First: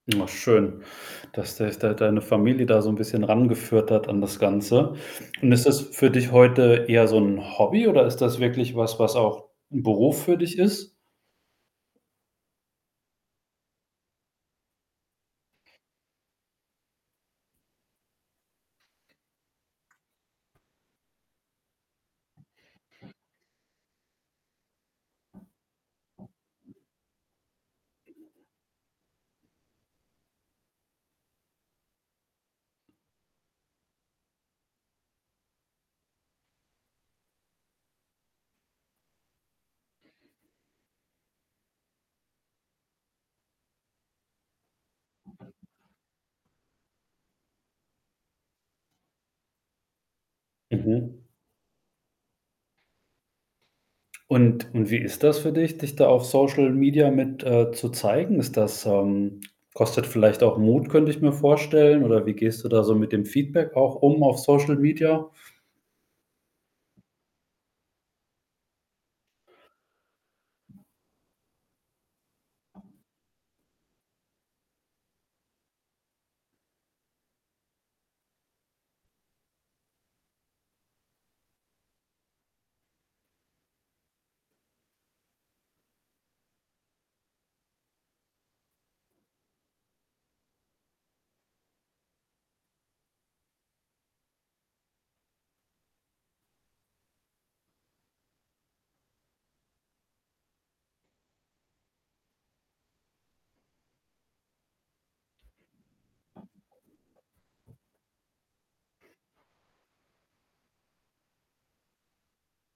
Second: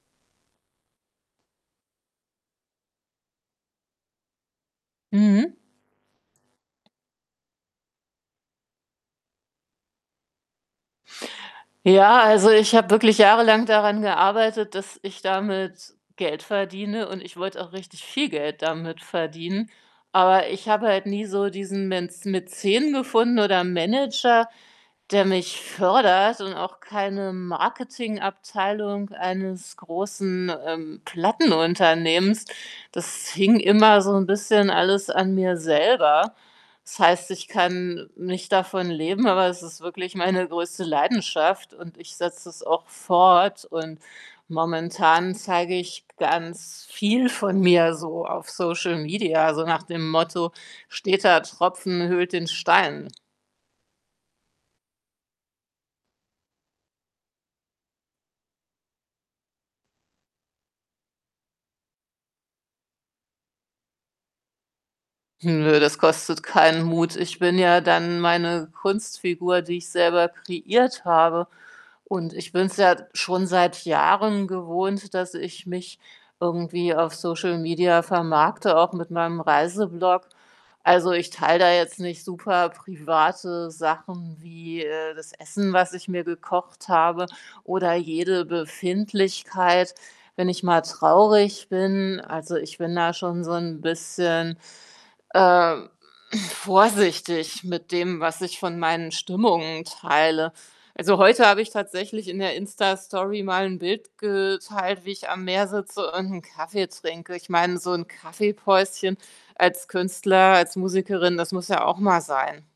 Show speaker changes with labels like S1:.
S1: Na, schön, dass dich da deine Familie da so 'n bisschen ran geführt hat an das Ganze. Und
S2: Mhm.
S1: ist das für dich heute eher so 'n Hobby oder ist das wirklich was, was auch 'n Beruf für dich ist?
S2: Ja, also, ich habe wirklich jahrelang daran gearbeitet, dass ich damit Geld verdiene und, ich wollte auch richtig viel Geld damit verdienen. Aber ich habe halt nie so diesen Mänz Mäzen gefunden oder Manager, der mich fördert und auch keine Marketingabteilung eines großen, ähm, Plattenunternehmens. Das hing immer so 'n bisschen alles an mir selber. Das heißt, ich kann nicht davon leben, aber es ist wirklich meine größte Leidenschaft und ich setze es auch fort, und momentan zeige ich ganz viel von mir so auf Social Media, so nach dem Motto:
S1: Mhm.
S2: „Steter Tropfen höhlt den Stein.“
S1: Und und wie ist das für dich, dich da auf Social Media mit, äh zu zeigen? Ist das, ähm kostet vielleicht auch Mut, könnte ich mir vorstellen oder wie gehst du da so mit dem Feedback auch um auf Social Media?
S2: Hm, nö, das kostet keinen Mut. Ich bin ja dann meine Kunstfigur, die ich selber kreiert habe und ich bin's ja schon seit Jahren gewohnt, dass ich mich irgendwie auf Social Media vermarkte, auch mit meinem Reise-Blog. Also ich teile da jetzt nicht superprivate Sachen wie, äh, das Essen, was ich mir gekocht habe oder jede Befindlichkeit, wenn ich mal traurig bin, also ich bin da schon so 'n bisschen, äh, hm, vorsichtig mit dem, was ich von meinen Stimmungen teile. Also, heute habe ich tatsächlich in der Insta-Story mal 'n Bild geteilt, wie ich am Meer sitze und 'n Kaffee trinke. Ich meine, so 'n Kaffee-Päuschen als Künstler, als Musikerin, das muss ja auch mal sein.